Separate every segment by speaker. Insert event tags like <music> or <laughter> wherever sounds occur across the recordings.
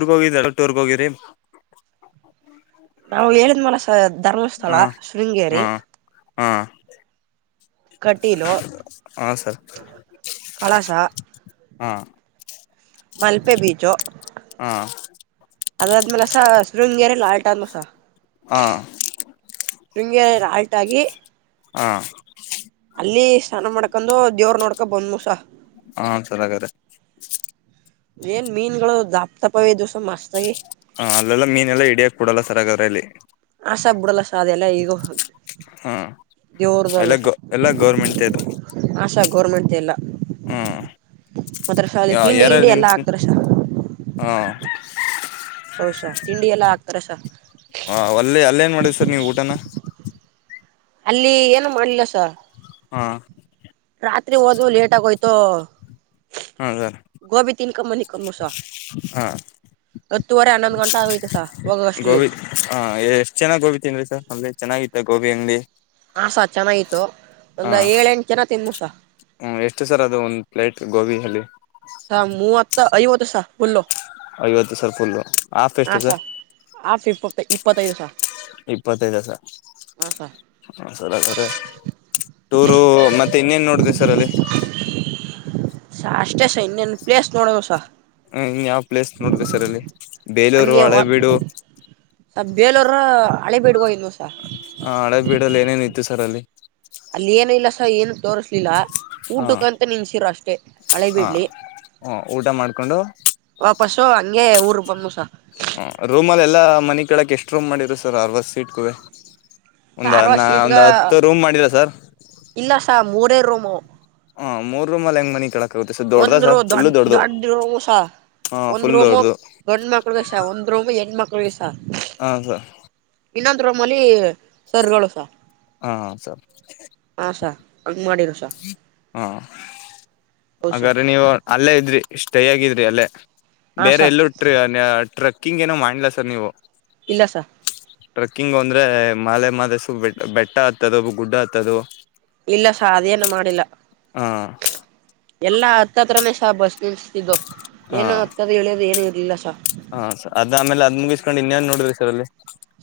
Speaker 1: ಟೂರ್ಗ್ ಹೋಗಿದರ ಟೂರ್ಗ್ ಹೋಗಿರಿ
Speaker 2: ನಾವು ಹೇಳಿದ್ ಮನಸ ಧರ್ಮಸ್ಥಳ ಶೃಂಗೇರಿ
Speaker 1: ಹಾಂ
Speaker 2: ಕಟೀಲು
Speaker 1: ಹಾ ಸರ್
Speaker 2: ಕಳಸ
Speaker 1: ಹಾ
Speaker 2: ಮಲ್ಪೆ ಬೀಚೋ
Speaker 1: ಹಾ
Speaker 2: ಅದಾದ್ಮೇಲಸ ಶೃರುಂಗ್ರೆ ಆಲ್ಟ ಆದ್ಮಸ
Speaker 1: ಹಾಂ
Speaker 2: ಶೃಂಗೇ ಆಲ್ಟಾಗಿ
Speaker 1: ಹಾ
Speaker 2: ಅಲ್ಲಿ ಸ್ನಾನ ಮಾಡ್ಕೊಂಡು ದೇವ್ರ ನೋಡ್ಕ ಬಂದ್ ಮುಸ
Speaker 1: ಹಾ ಚೆನ್ನಾಗ್ರ
Speaker 2: ಏನ್ ಮೀನ್ಗಳು ದಪ್ಪ ತಪ್ಪಾವ ದಿವ್ಸ ಮಸ್ತ್ ಆಗಿ
Speaker 1: ಹ ಅಲ್ಲೆಲ್ಲ ಮೀನೆಲ್ಲಾ ಇಡಿಯಾಕ್ಬಡಲ್ಲ ಸರಗಾದ್ರೆ ಅಲ್ಲಿ
Speaker 2: ಆಸ ಬಿಡಲ್ಲಸ ಅದೆ ಎಲ್ಲ ಈಗೋ ಹ
Speaker 1: ಹಾ ಎಲ್ಲ
Speaker 2: ದೇವ್ರದಲ್ಲ ಸ
Speaker 1: ಗೌ ಎಲ್ಲ ಗೌರ್ಮೆಂಟ್ ಇದು
Speaker 2: ಆಶಾ ಗೌರ್ಮೆಂಟ್ದ್ ಎಲ್ಲ.
Speaker 1: ಹ್ಮ್
Speaker 2: ಮತ್ತಸ ಅಲ್ಲಿ ತಿಂಡಿ ಗಿಂಡಿ ಎಲ್ಲಾ ಹಾಕ್ತಾರಸ.
Speaker 1: ಹ್ಮ್
Speaker 2: ಹೌಸ ತಿಂಡಿ ಎಲ್ಲ ಹಾಕ್ತಾರಸ.
Speaker 1: ಹಾ ಅಲ್ಲೇ ಅಲ್ಲೇ ಏನ್ ಮಾಡಿದ್ ಸರ್ ನೀವು ಊಟನ.
Speaker 2: ಅಲ್ಲಿ ಏನು ಮಾಡ್ಲಿಲ್ಲ ಸರ್.
Speaker 1: ಹಾ
Speaker 2: ರಾತ್ರಿ ಹಓದು ಲೇಟ್ ಆಗೋಯ್ತು.
Speaker 1: ಹಾ ಸರ್
Speaker 2: ಗೋಬಿ ತಿನಕ ಮನಿಕೂ ಮಸು.
Speaker 1: ಹಾ
Speaker 2: ಹತ್ತೂವರೆ ಹನ್ನೊಂದು ಗಂಟೆ ಸರ್ ಆಗೈತೆ ಸ ಹೋಗ ಅಷ್ಟಲಿ.
Speaker 1: ಗೋಬಿ ಹಾ ಎಷ್ಟ್ ಚೆನ್ನಾಗಿ ಗೋಬಿ ತಿನ್ರಿ ಸರ್ ಅಮ್ರೆ ಚೆನ್ನಾಗಿತ್ತ ಗೋಬಿ ಅಂಗಡಿ.
Speaker 2: ಹಸ ಚೆನ್ನಾಗಿತತ್ತು ಒಂದ ಏಳೆಂಟು ಜನ ತಿಂದಮಸ.
Speaker 1: ಹ್ಞೂ ಎಷ್ಟು ಸರ್ ಅದು ಒಂದು ಪ್ಲೇಟ್ ಗೋಬಿ ಅಲ್ಲಿ.
Speaker 2: ಹಾ ಮೂವತ್ತ ಐವತ ಸಾರ್ ಫುಲ್.
Speaker 1: ಐವತ್ತು ಸರ್ ಫುಲ್ಲು ಆಫ್ ಎಷ್ಟು ಇದೆ ಸರ್.
Speaker 2: ಆಫಿಫ ಇಪ್ಪತ್ತೈದು ಸರ್.
Speaker 1: ಇಪ್ಪತ್ತೈದು ಸರ್. ಸರ್ ಸರೆ ಟೂರು ಮತ್ತೆ ಇನ್ನೇನ್ ನೋಡಿದೆ ಸರ್ ಅಲ್ಲಿ.
Speaker 2: ಸ ಅಷ್ಟೇ ಸ ಇನ್ನೇನು ಪ್ಲೇಸ್ ನೋಡೋದು ಸರ್.
Speaker 1: ಹ ಇನ್ ಯಾವ್ ಪ್ಲೇಸ್ ನೋಡಬೇಕ ಸರ್ ಅಲ್ಲಿ ಬೇಲೂರು
Speaker 2: ಹಂಗೆ
Speaker 1: ಹಳೆಬೀಡು.
Speaker 2: ಬೇಲೂರ ಹಳೆಬೀಡು ಗೆ ಹೋಗಿದೆನಿ ಸರ್.
Speaker 1: ಹ ಹಳೆ ಬೀಡಲ್ಲಿ ಏನೇನ ಇತ್ತು ಸರ್ ಅಲ್ಲಿ.
Speaker 2: ಅಲ್ಲಿ ಏನ ಇಲ್ಲ ಸರ್ ಏನು ತೋರ್ರಿಸ್ಲಿಲ್ಲ.
Speaker 1: ಹಾ
Speaker 2: ಊಟಕ್ಕ ಅಂತ ನಿನ್ಸಿರು ಅಷ್ಟೇ
Speaker 1: ಹಾ
Speaker 2: ಹಳೇಬೀಡಲಿ.
Speaker 1: ಹ ಊಟ ಮಾಡ್ಕೊಂಡು
Speaker 2: ವಾಪಸ್ಸು ಹಂಗೆ ಊರ್ ಬಂದವಿ ಸರ್.
Speaker 1: ಹ ರೂಮಲ್ಲಿ ಎಲ್ಲ ಮನೆ ಕಳಕ್ ಎಷ್ಟು ರೂಮ್ ಮಾಡಿದರು ಸರ್ ಅರದಾ ಸೀಟ್ ಕುವೆ.
Speaker 2: ಸಾ
Speaker 1: ಒಂದ
Speaker 2: ಅರವತ್ತು
Speaker 1: ನಾ
Speaker 2: ಸೀಟ್ಗ
Speaker 1: ಒಂದು ಹತ್ತು ರೂಮ್ ಮಾಡಿದ ಸರ್.
Speaker 2: ಇಲ್ಲ ಸರ್ ಮೂರೇ ರೂಮು.
Speaker 1: ಹ್ಮ್ ಮೂರೂ ರೂಮ್ ಅಲೆ ಹೆಂಗ್ ಮಳಿಕಳದು. ಸ ದೊಡ್ಡ್ದ
Speaker 2: ಒಂದ್ ರೂ
Speaker 1: ಸರ್ ಫುಲ್ಲ
Speaker 2: ದೊಡ್
Speaker 1: ದೊಡ್ಡದು
Speaker 2: ದೊಡ್ಡ
Speaker 1: ಹಾ ಫುಲ್ ದೊಡ್ಡದು.
Speaker 2: ಗಂಡ್ ಮಕ್ಳಿಗೆ ಸ ಒಂದ್ ರೂಮ ಹೆಣು ಮಕ್ಳಿಗೆ ಸರ್.
Speaker 1: ಹೌಂ ಸರ್.
Speaker 2: ಇನ್ನೊಂದ ರೋಮ್ಮಲ್ಲಿ ಸರ್ಗಳು ಸರ್.
Speaker 1: ಹಾ ಸರ್
Speaker 2: ಹಾ ಸರ್ ಹಂಗೆ ಮಾಡಿರ ಸರ್.
Speaker 1: ಹಾ
Speaker 2: ಹೌದ್ ಸಾ
Speaker 1: ಹಾಗಾದ್ರೆ ನೀವು. ಅಲ್ಲೇ ಇದ್ರಿ ಸ್ಟೇ ಆಗಿದ್ರಿ ಅಲ್ಲೇ
Speaker 2: ಹಾ
Speaker 1: ಬೇರೆ
Speaker 2: ಸಾ
Speaker 1: ಎಲ್ಲೂ. ಟ್ರಕ್ಕಿಂಗ್ ಏನೋ ಮಾಡ್ಲ ಸರ್ ನೀವು.
Speaker 2: ಇಲ್ಲ ಸರ್.
Speaker 1: ಟ್ರೆಕ್ಕಿಂಗ್ ಅಂದ್ರೆ ಮಾದೇಮಾಲೆಸ ಬೆ ಬೆಟ್ಟ ಹತ್ತದ ಗುಡ್ಡ ಹತ್ತದ್ದು.
Speaker 2: ಇಲ್ಲ ಸರ್ ಅದೇನು ಮಾಡಿಲ್ಲ.
Speaker 1: ಹ
Speaker 2: ಎಲ್ಲಾ ಹತ್ತತ್ರಾನೇ ಸ ಬಸ್ ನಿಲ್ಸ್ತಿದ್ದು ಏನು ಹತ್ತದ ಇಳಿಯದು ಏನು ಇರ್ಲಿಲ್ಲ ಸರ್.
Speaker 1: ಹಾ ಸರ್ ಅದ್ ಆಮೇಲೆ ಅದ್ ಮುಗಿಸ್ಕೊಂಡು ಇನ್ನೇನ್ ನೋಡ್ರಿ ಸರ್ ಅಲ್ಲಿ.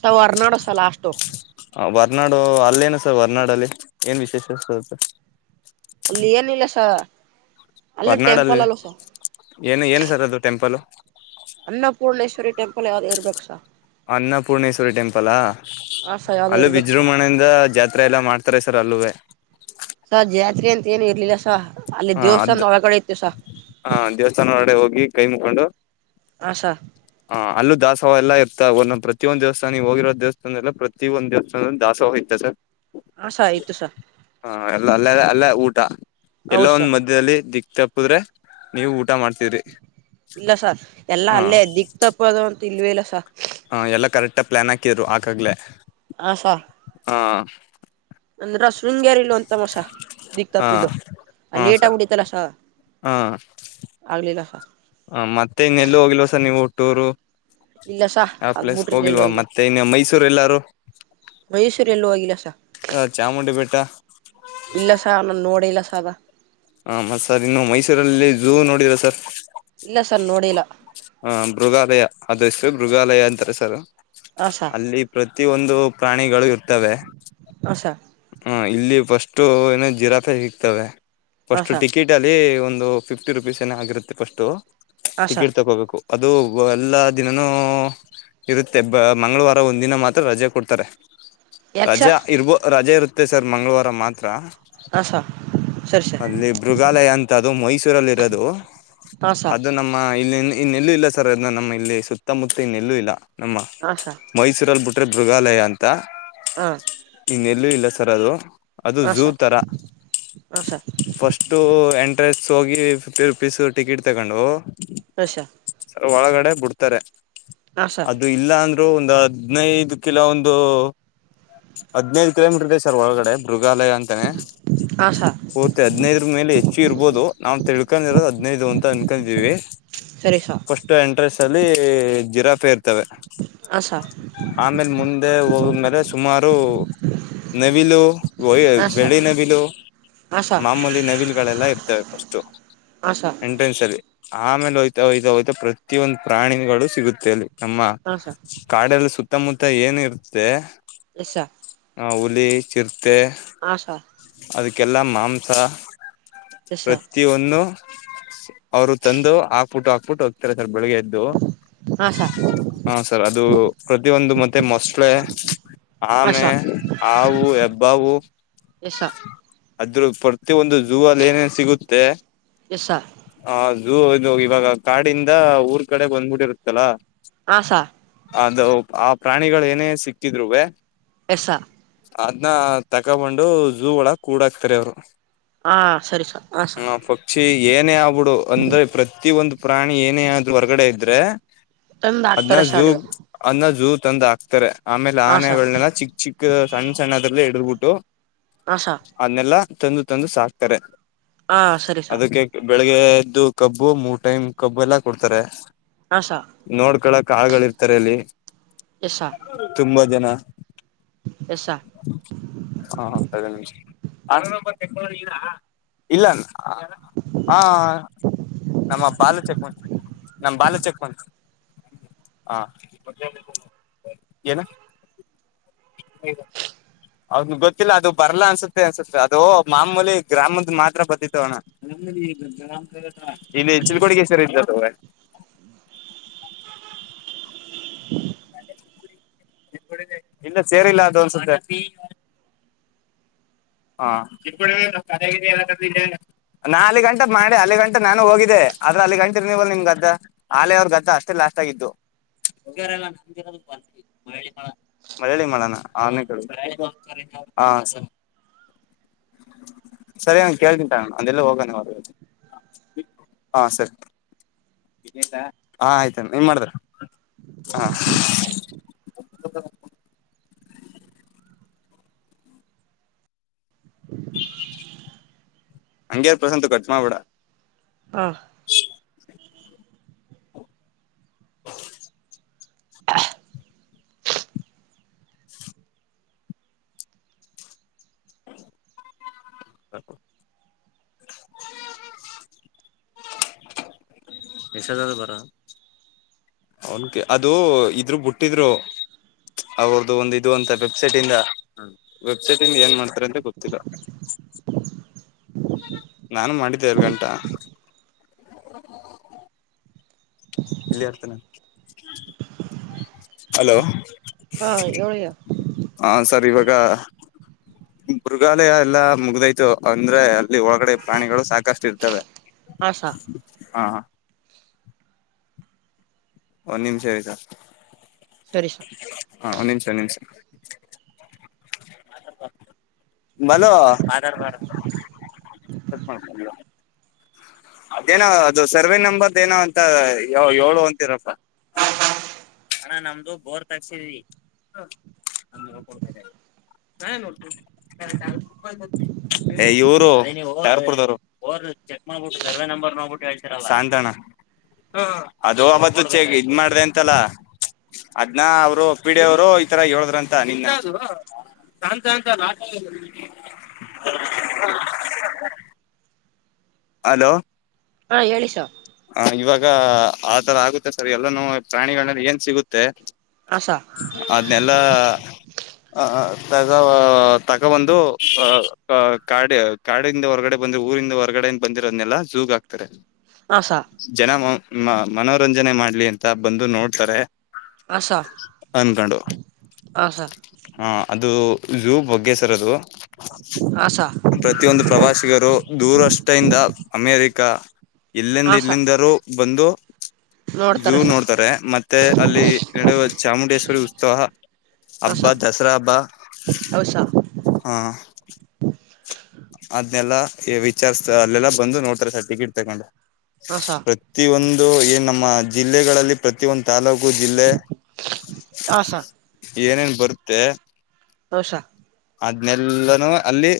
Speaker 2: ಸ ಹೊರ್ನಾಡಸಲ್ಲ ಲಾಸ್ಟ್.
Speaker 1: ವರ್ನಾಡು ಅಲ್ಲೇನು ಸರ್ ವರ್ನಾಡಲ್ಲಿ ಏನ್ ವಿಶೇಷ ಸರ್.
Speaker 2: ಅಲ್ಲಿ ಏನ ಇಲ್ಲ ಸ ಅಲ್ಲಿ
Speaker 1: ಹೊರ್ನಾಡಲ್ಲಿ
Speaker 2: ಟೆಂಪಲ್ ಅಲ್ವಾ ಸ
Speaker 1: ಏನು ಏನು ಸರ್ ಅದು ಟೆಂಪಲ್
Speaker 2: ಅನ್ನಪೂರ್ಣೇಶ್ವರಿ ಟೆಂಪಲ್ ಯಾವ್ದೇ ಇರ್ಬೇಕು ಸ
Speaker 1: ಅನ್ನಪೂರ್ಣೇಶ್ವರಿ ಟೆಂಪಲ್
Speaker 2: ಹಾ ಸಾ ಯಾವ್ದೋ
Speaker 1: ಅಲ್ಲೂ
Speaker 2: ಇರ್ಬೇಕು ಸಾ
Speaker 1: ವಿಜೃಂಭಣೆ ಜಾತ್ರೆ ಎಲ್ಲ ಮಾಡ್ತಾರೆ ಸರ್ ಅಲ್ಲೇ
Speaker 2: ಸ ಜಾತ್ರೆ ಅಂತ ಏನ್ ಇರ್ಲಿಲ್ಲ ಸ ಅಲ್ಲಿ ದೇವ್ಸ ಅಂದ ಒಳಗಡೆ ಇತ್ತು ಸ
Speaker 1: ಹಾ ದೇವಸ್ಥಾನ ಒರಡೆ ಹೋಗಿ ಕೈ ಮುಕೊಂಡು
Speaker 2: ಆಸಾ
Speaker 1: ಹ ಅಲ್ಲ ದಾಸವ ಎತ ಒಂದ ಪ್ರಿಯೊಂದ ದೇವಸ್ಥಾನಿಗೆ ಹೋಗಿರೋ ದೇವಸ್ಥಾನ ಎಲ್ಲ ಪ್ರತಿ ಪ್ರತಿ ಒಂದಂದು ದಿವಸ ದಾಸ ಹೋಗಯ್ತೆ ಸರ್
Speaker 2: ಹಾ ಸ ಆಯ್ತು ಸರ್
Speaker 1: ಹ ಎಲ್ಲ ಅಲ್ಲ ಅಲ್ಲೇ ಊಟ ಎಲ್ಲೋ
Speaker 2: ಹೌದು ಸ
Speaker 1: ಒಂದ್ ಮಧ್ಯದಲ್ಲಿ ದಿಕ್ <unintelligible> ನೀವು ಊಟ ಮಾಡ್ತೀ
Speaker 2: ಇಲ್ಲ ಸ ಎಲ್ಲಾ ಅಲ್ಲೇ ದಿಕ್ ತಪ್ಪ ಅದು ಅಂತ ಇಲ್ವೇ ಇಲ್ಲ ಸ
Speaker 1: ಹ ಎಲ್ಲ ಕರೆಕ್ಟ ಪ್ಲಾನ್ ಹಾಕಿದ್ರು ಆಕಾಗ್ಲೆ
Speaker 2: ಹ ಸ
Speaker 1: ಹಾ
Speaker 2: ಅಂದ್ರ ಶೃಂಗೇರಿ ಇಲ್ ಅಂತ ಮಸ ದಿ
Speaker 1: ಹ
Speaker 2: ತಪ್ಪದು ಅ
Speaker 1: ಹಾ
Speaker 2: ಟ್
Speaker 1: ಸರ್
Speaker 2: ಆಗಡಿತಲ್ಲಸ
Speaker 1: ಹಾ
Speaker 2: ಆಗಲಿಲ್ಲ ಸ
Speaker 1: ಹ ಮತ್ತೆ ಇನ್ನೆಲ್ಲ ಹೋಗಿಲ್ವ ಸರ್ ನೀವು ಹುಟ್ಟೂರು
Speaker 2: ಇಲ್ಲ ಸ
Speaker 1: ಆ ಪ್ಲೇಸ್
Speaker 2: ಅದ್ಬಿಟ್ರಿ ಎಲ್ಲೋ
Speaker 1: ಹೋಗಿಲ್ವಾ
Speaker 2: ಇಲ್ಲ
Speaker 1: ಮತ್ತೆ ಇನ್ ಮೈಸೂರು ಎಲ್ಲಾರು
Speaker 2: ಮೈಸೂರ್ ಎಲ್ಲೋವಾಗಿಗಿಲ್ಲಸ
Speaker 1: ಹ ಚಾಮುಂಡಿ ಬೆಟ್ಟ
Speaker 2: ಇಲ್ಲ ಸ ನನ್ ನೋಡ ಇಲ್ಲ ಸ ಬ
Speaker 1: ಹ ಮತ್ ಸರ್ ಇನ್ನು ಮೈಸೂರಲ್ಲಿ ಝೂ ನೋಡಿದರ ಸರ್
Speaker 2: ಇಲ್ಲ ಸರ್ ನೋಡಿಲ್ಲ
Speaker 1: ಹ ಮೃಗಾಲಯ ಅದುಷ್ಟು ಮೃಗಾಲಯ ಅಂತಾರೆ ಸರ್
Speaker 2: ಆ ಸಾ
Speaker 1: ಅಲ್ಲಿ ಪ್ರತಿ ಒಂದು ಪ್ರಾಣಿಗಳು ಇರ್ತವೆ
Speaker 2: ಆಶಾ
Speaker 1: ಹ ಇಲ್ಲಿ ಫಸ್ಟು ಏನ ಜಿರಪೆ ಸಿಗ್ತವೆ
Speaker 2: ಹಾ
Speaker 1: ಫಸ್ಟ್
Speaker 2: ಸ
Speaker 1: ಟಿಕೆಟ್ ಅಲ್ಲಿ ಒಂದು ಫಿಫ್ಟಿ ರುಪೀಸ್ ಏನ ಆಗಿರುತ್ತೆ ಫಸ್ಟ್
Speaker 2: ಹಾ ಸ
Speaker 1: ಟಿಕೆಟ್ ತಗೋಬೇಕು ಅದು ಎಲ್ಲ ದಿನನೂ ಇರುತ್ತೆ ಬ ಮಂಗಳವಾರ ಒಂದಿನ ಮಾತ್ರ ರಜೆ ಕೊಡ್ತಾರೆ
Speaker 2: ಯಾಕ್ ಸ
Speaker 1: ರಜೆ ಇರ್ಬೋ ರಜೆ ಇರುತ್ತೆ ಸರ್ ಮಂಗಳವಾರ ಮಾತ್ರ
Speaker 2: ಆಸ
Speaker 1: ಅಲ್ಲಿ ಮೃಗಾಲಯ ಅಂತ ಅದು ಮೈಸೂರಲ್ಲಿ ಇರೋದು
Speaker 2: ಹಾ ಸ
Speaker 1: ಅದು ನಮ್ಮ ಇಲ್ಲಿ ಇನ್ನೆಲ್ಲೂ ಇಲ್ಲ ಸರ್ ಅದನ್ನ ನಮ್ಮ ಇಲ್ಲಿ ಸುತ್ತಮುತ್ತ ಇನ್ನೆಲ್ಲೂ ಇಲ್ಲ ನಮ್ಮ
Speaker 2: ಹಾ ಸ
Speaker 1: ಮೈಸೂರಲ್ಲಿ ಬಿಟ್ರೆ ಮೃಗಾಲಯ ಅಂತ
Speaker 2: ಹಾ
Speaker 1: ಇನ್ನೆಲ್ಲೂ ಇಲ್ಲ ಸರ್ ಅದು ಅದು
Speaker 2: ಹಾ
Speaker 1: ಝೂ
Speaker 2: ಸ
Speaker 1: ತರ
Speaker 2: ಹಾ ಸರ್
Speaker 1: ಫಸ್ಟು ಎಂಟ್ರೆನ್ಸ್ ಹೋಗಿ ಫಿಫ್ಟಿ ರುಪೀಸ್ ಟಿಕೆಟ್ ತಗೊಂಡು
Speaker 2: ಅಷಾ
Speaker 1: ಒಳಗಡೆ ಬಿಡ್ತಾರೆ
Speaker 2: ಹಾ ಸ
Speaker 1: ಅದು ಇಲ್ಲ ಅಂದ್ರರು ಒಂದು ಹದ್ ನೈದು ಕಿಲೋ ಒಂದು ಹದ್ ನೈದು ಕಿಲೋಮೀಟರ್ ದ ಸರ್ ಒಳಗಡೆ ಮೃಗಾಲಯ ಅಂತಾನನೆ
Speaker 2: ಆ ಸಾ ಸಾರ್
Speaker 1: ಪೂರ್ತಿ ಹದನೈದರ ಮೇಲೆ ಹೆಚ್ಚು ಇರ್ಬೋದು ನಾವು ತಿಳ್ಕೊಂಡಿರೋದು ಹದನೈದು ಅಂತ ಅನ್ಕೀವಿ.
Speaker 2: ಸರಿಸಾ.
Speaker 1: ಫಸ್ಟ್ ಎಂಟ್ರೆನ್ಸ್ ಅಲ್ಲಿ ಜಿರಾಫೆ ಇರ್ತವೆ.
Speaker 2: ಹಾ ಸಾ.
Speaker 1: ಆಮೇಲೆ ಮುಂದೆ ಹೋಗ್ಮೇಲೆ ಸುಮಾರು. ನವಿಲು ಒ
Speaker 2: ಆಶಾ
Speaker 1: ಬೆಳಿ ನವಿಲು.
Speaker 2: ಆಶಾ
Speaker 1: ಮಾಮೂಲಿ ನವಿಲ್ಗಳೆಲ್ಲ ಇರ್ತವೆ ಫರ್ಸ್ಟ್ಟು.
Speaker 2: ಹಾ ಸಾ.
Speaker 1: ಎಂಟ್ರೆನ್ಸ್ ಅಲ್ಲಿ ಆಮೇಲೆ ಹೋತಾ ಹಯ್ತಾ ಹೋಯ್ತಾ ಪ್ರತಿಯೊಂದು ಪ್ರಾಣಿಗಳು ಸಿಗುತ್ತೆ ಅಲ್ಲಿ. ನಮ್ಮ
Speaker 2: ಆಶಾ
Speaker 1: ಕಾಡಲ್ಲಿ ಸುತ್ತಮುತ್ತ ಏನ ಇರುತ್ತೆ.
Speaker 2: <unintelligible>
Speaker 1: ಹ ಹುಲಿ ಚಿರ್ತೆ.
Speaker 2: ಹಾ ಸಾ.
Speaker 1: ಅದಕ್ಕೆಲ್ಲ ಮಾಂಸ
Speaker 2: ಎಸ
Speaker 1: ಪ್ರ ತಿವನ್ನು ಅವ್ರು ತಂದು ಹಾಕ್ಬಿಟ್ಟು ಹಾಕ್ಬಿಟ್ಟು ಹೋಗ್ತಾರೆ ಸರ್ ಬೆಳಿಗ್ಗೆ ಎದ್ದು.
Speaker 2: ಆಶಾ
Speaker 1: ಹ ಸರ್ ಅದು ಪ್ರತಿಯೊಂದು ಮತ್ತೆ ಮೊಸಳೆ. ಆಮೇ
Speaker 2: ಆಶಾ
Speaker 1: ಹಾವು ಹೆಬ್ಬಾವು.
Speaker 2: ಎಸ.
Speaker 1: ಅದ್ರ ಪ್ರತಿಯೊಂದು ಝೂ ಅಲ್ಲಿ ಏನೇನು ಸಿಗುತ್ತೆ.
Speaker 2: ಎಸ
Speaker 1: ಹದು ಇದು ಇವಾಗ ಕಾಡಿಂದ ಊರ್ ಕಡೆ ಬಂದ್ಬಿಟ್ಟಿರುತ್ತಲ್ಲಾ.
Speaker 2: ಆಸ.
Speaker 1: ಅದು ಆ ಪ್ರಾಣಿಗಳು ಏನೇ ಸಿಕ್ಕಿದ್ರುವೇ.
Speaker 2: ಎಸ್ ಸಾ.
Speaker 1: ಅದನ್ನ ತಕಬೊಂಡು ಝೂ ಒಳ ಕೂಡಾಕ್ತಾರೆ ಅವ್ರು.
Speaker 2: ಹ ಸರಿ ಸರ್ ಹ ಸರ್.
Speaker 1: ಚಿ ಏನೇ ಆಗ್ಬಿಡು ಅಂದ್ರೆ ಪ್ರತಿ ಒಂದು ಪ್ರಾಣಿ ಏನೇ ಆದೂ ಹೊರಗಡೆ ಇದ್ರೆ.
Speaker 2: ತಂದ
Speaker 1: ಅದ್ನ
Speaker 2: ಹಾಕ್ತಾರೆ
Speaker 1: ಝೂ
Speaker 2: ಶಾಲೆಗೆ
Speaker 1: ಅದ್ ಝೂ ತಂದು ಹಾಕ್ತಾರೆ ಆಮೇಲೆ
Speaker 2: ಹಾ ಸ
Speaker 1: ಆನೆಗಳನೆೆಲ್ಲ ಚಿಕ್ ಚಿಕ್. ಸಣ್ಣ ಸಣ್ಣದ್ರಲ್ಲಲ್ಲಿ ಇಡಿದರ್ಬಿಟ್ಟು.
Speaker 2: ಆ ಸಾ.
Speaker 1: ಅದನ್ನೆಲ್ಲ ತಂದು ತಂದು ಸಾಕ್ತಾರೆ
Speaker 2: ಹಾ ಸರಿ ಸ
Speaker 1: ಅದಕ್ಕೆ. ಬೆಳಿಗ್ಗೆ ಎದ್ದು ಕಬ್ಬು ಮೂರು ಟೈಮ್ ಕಬ್ಬು ಎಲ್ಲಾ ಕೊಡ್ತಾರೆ.
Speaker 2: ಹಾ ಸ
Speaker 1: ನೋಡ್ಕಳಕ್ ಆಳಗಳ ಇರ್ತಾರೆ ಅಲ್ಲಿ
Speaker 2: ಎಸ್ ಸ
Speaker 1: ತುಂಬಾ ಜನ.
Speaker 2: Yes sir.
Speaker 1: ಹಾ ಹ ಐದೇ ನಿಮಿಷ. <inaudible> ನಮ್ಮ ಬಾಲ ಚಕ್ಮಂತ್ ನಮ್ಮ್ ಬಾಲ್ ಚಕ್ಮಂತ್. ಹಾ ಏನು. <unintelligible> ಹೌದ ಗೊತ್ತಿಲ್ಲ ಅದು ಬರ್ಲ್ಲ ಅನ್ಸುತ್ತೆ <unintelligible> ಅನ್ಸುತ್ತೆ ಅದು ಮಾಮೂಲಿ ಗ್ರಾಮದ ಮಾತ್ರ ಬರ್ತತ್ತವಣ್ಣ. <unintelligible> ಇಲ್ಲಿ ಚಿಲುಗೋಡಿಗೆ ಹೆಸರ ಇದ್ದ ತವ. ಇಲ್ಲ ಸೇರಿಲ್ಲ ಅದು <unintelligible> ಅನ್ಸುತ್ತೆ. ಹಾ. <unintelligible> ನಾ ಅಲ್ಲಿ ಗಂಟೆ ಮಾಡಿ ಅಲ್ಲಿ ಗಂಟ ನಾನು ಹೋಗಿದ್ದ ಆದ್ರ ಅಲ್ಲಿ ಗಂಟ ಇರ್ನವಲ್ ನಿಮಗದ್ದ. ಆಲೆ ಅವ್ರ ಗದ್ದ ಅಷ್ಟೇ ಲಾಸ್ಟ್ ಆಗತ್ತು. <unintelligible> ಮಳ್ಳಳ್ಳಿ ಮಾಡನ ಹಾ ಹ ಸರಿ. ಸರಿ ನ ಕೇಳಳ್ತಿಂತು ಅಂದೆಲ್ಲ ಹೋಗನೆ ಹೊರ್ ಹಾ ಸರಿ ಹಾ ಆಯ್ತ ನೀನ್ ಮಾಡಿದ್ರ ಹಾ ಅಂಗೇರಾರ್ ಪ್ರಸಂತ ಕಟ್ ಮಾಡ ಬಿಡಾ
Speaker 2: ಹಾ
Speaker 1: <unintelligible> <unintelligible> ನಿಷ ಬರ ಅವನ್ಕ ಅದು ಇದ್ರ ಬಿುಟ್ಟಿದ್ರು ಅವ್ರದ್ದು ಒಂದ ಇದು ಅಂತ ವೆಬ್ಸೈಟ್ ಇಂದ ವೆಬ್ಸೈಟ್ ಇಂದ ಏನ್ ಮಾಡ್ತಾರೆ ಅಂತ ಗೊತ್ತಿಲ್ಲ ನಾನು ಮಾಡಿದ್ದೆ ಎರಡು ಗಂಟಾ ಇಲ್ಲಿ ಅರ್ತನೆ ಹಲೋ
Speaker 2: ಹಾ ಏಳ
Speaker 1: ಹ ಸರ್ ಇವಾಗ ಮೃಗಾಲಯ ಎಲ್ಲಾ ಮುಗ್ದೈ ತು ಅಂದ್ರೆ ಅಲ್ಲಿ ಒಳಗಡೆ ಪ್ರಾಣಿಗಳು ಸಾಕಷ್ಟು ಇರ್ತವೆ
Speaker 2: ಹಾ ಸ
Speaker 1: ಹಾ ಒಂದ್ ನಿಮಿಷ ಆಯ್ತಾ
Speaker 2: ಸರಿ ಸರ್
Speaker 1: ಹಾ ನಿಮಿಷ ನಿಮ್ಷ ಬಲೋಧ ಸತ್ ಮಾಡತ ಅದೇನ ಅದು ಸರ್ವೆ ನಂಬರ್ದ ಏನ ಅಂತ ಯ ಏಳು ಅಂತಿರಪ್ಪ ಅಣ ನಮ್ದು ಬೋರ್ ತಗಸಿದ್ವಿ ಇವರು ರ್ಪುರ್ದವರು ಚೆಕ್ ಮಾಡ್ಬಿು ಸರ್ವೆ ನಂಬರ್ ನೋ್ಬಿಟ್ಟುಳ್ಸರ್ ಅವ ಸಾಂತ್ಣ <inaudible> ಅದು ಆಬ್ದು ಚೆಗ ಇದ್ ಮಾಡ್ರಿ ಅಂತಲ್ಲ ಅದ್ನ ಅವರು ಪೀಡಿಯವರು ಈ ತರ ಹೇಳುದ್ರಂತ ನಿನ್ನ ಹಂತ ಅಂತ ಲಾ ಹಲೋ
Speaker 2: ಹಾ ಹೇಳಿಸ
Speaker 1: ಹ ಇವಾಗ ಆ ತರ ಆಗುತ್ತೆ ಸರ್ ಎಲ್ಲನೂ ಪ್ರಾಣಿಗಳನ್ನ ಏನ್ ಸಿಗುತ್ತೆ
Speaker 2: ಆಸಾ
Speaker 1: ಅದನ್ನೆಲ್ಲ ಆ ತಗ ತಗ ಒಂದು ಅ ಕಾ ಕಾಡಿಂದ ಹೊರಗಡೆ ಬಂದ್ರೆ ಊರಿಂದ ಹೊರ್ಗಡೆ ಏ ಬಂದಿರೋದನ್ನೆಲ್ಲ ಜಝಗ ಆಕ್ತಾರೆ
Speaker 2: ಆಸ
Speaker 1: ಜನ ಮ ಮನೋರಂಜನೆ ಮಾಡ್ಲಿ ಅಂತ ಬಂದು ನೋಡ್ತಾರೆ
Speaker 2: ಹಾ ಸ
Speaker 1: ಅನ್ಕಂಡು
Speaker 2: ಹಾ ಸ
Speaker 1: ಹಾ ಅದು ಜೂ ಬಗ್ಗೆಸರ್ ಅದು
Speaker 2: ಆಸಾ
Speaker 1: ಪ್ರತಿಯೊಂದು ಪ್ರವಾಸಿಗರು ದೂರಷ್ಟಿಂದ ಅಮೇರಿಕ ಇಲ್ಲಿಂದ
Speaker 2: ಹಾ ಸ
Speaker 1: ಇಲ್ಲಿಂದರುೂ ಬಂದು ಝೂ
Speaker 2: ನೋಡ್ತಾರೆ ಸ
Speaker 1: ನೋಡ್ತಾರೆ ಮತ್ತೆ ಅಲ್ಲಿ ನಡುವ ಚಾಮುಂಡೇಶ್ವರಿ ಉತ್ಸವ
Speaker 2: ಹಾ
Speaker 1: ಹಬ್ಬಾ
Speaker 2: ಸ
Speaker 1: ದಸರಾ ಹಬ್ಬ
Speaker 2: ಹೌದ್ ಸ
Speaker 1: ಹಾ ಅದ್ನೆಲ್ಲ ವಿಚಾರ್ಸ್ತ ಅಲ್ಲೆಲ್ಲಾ ಬಂದು ನೋಡ್ತರೆ ಸರ್ ಟಿಕೆಟ್ ತಕೊಂಡು
Speaker 2: <unintelligible>
Speaker 1: ಪ್ರತಿ ಒಂದು ಏನ್ ನಮ್ಮ ಜಿಲ್ಲೆಗಳಲ್ಲಿ ಪ್ರತಿಯೊಂದು ತಾಲೂಕು, ಜಿಲ್ಲೆ
Speaker 2: ಹಾ ಸ
Speaker 1: ಏನೇನ್ ಬರುತ್ತೆ
Speaker 2: ರೋಶಾ <unintelligible>
Speaker 1: ಅದನೆಲ್ಲಾನೂ ಅಲ್ಲಿ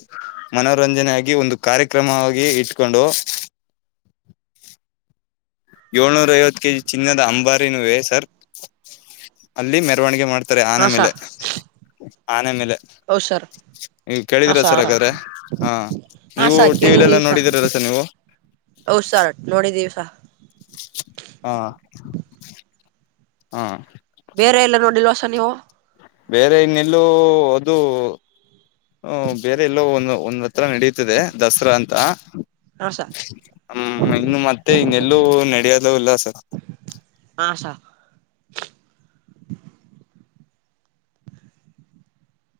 Speaker 1: ಮನೋರಂಜನೆ ಆಗಿ ಒಂದು ಕಾರ್ಯಕ್ರಮವಾಗಿ ಇಸ್ಕಂಡು ಏಳ್ನೂರ ಐವತ್ತು ಕೆಜಿ ಚಿನ್ನದ ಅಂಬಾರಿ ನವೆ ಸರ್ ಅಲ್ಲಿ ಮೆರವಣಿಗೆ ಮಾಡ ಹತ್ತ ಆನೆ
Speaker 2: ಹಾ
Speaker 1: ಮೇಲೆ
Speaker 2: ಸ
Speaker 1: -ಆನೆ ಮೇಲೆ
Speaker 2: ಹೌ ಸರ್ <inaudible>
Speaker 1: ಈ
Speaker 2: ಹಾ
Speaker 1: ಕೇಳಿದಿರ ಸರ್
Speaker 2: ಸ
Speaker 1: ಹಾಗಾದ್ರೆ ಹಾ,
Speaker 2: ಹಾ
Speaker 1: ನೀವು
Speaker 2: ಸ
Speaker 1: ಟಿವಿ
Speaker 2: ಕೇಳಿದೀವಿ ಸ
Speaker 1: ನೈನ್ಲ್ಲಿನೋಡಿದೀರಸರ್ ನೀವು
Speaker 2: ಹೌದ್ ಸರ್ ನೋಡಿದಿವಸ <unintelligible>
Speaker 1: ಹ್ಮ್, ಹ್ಮ್
Speaker 2: ಬೇರೆ ಎಲ್ಲ ನೋಡಿಲ್ವಸರ್ ನೀವು.
Speaker 1: ಬೇರೆ ಇನ್ನೆಲ್ಲೂ ಅದು ಬೇರೆ ಎಲ್ಲೋ ಒಂದು ಒಂದ ಅತ್ರ ನಡೀತದೆ ದಸರಾ ಅಂತ
Speaker 2: ಹಾ ಸ
Speaker 1: ಹ್ಮ್, ಇನ್ನು ಮತ್ತೆ ಹಿಂಗೆಲ್ಲೂ ನಡೆಯಲು ಇಲ್ಲ ಸರ್,
Speaker 2: ಹಾ, ಸರ್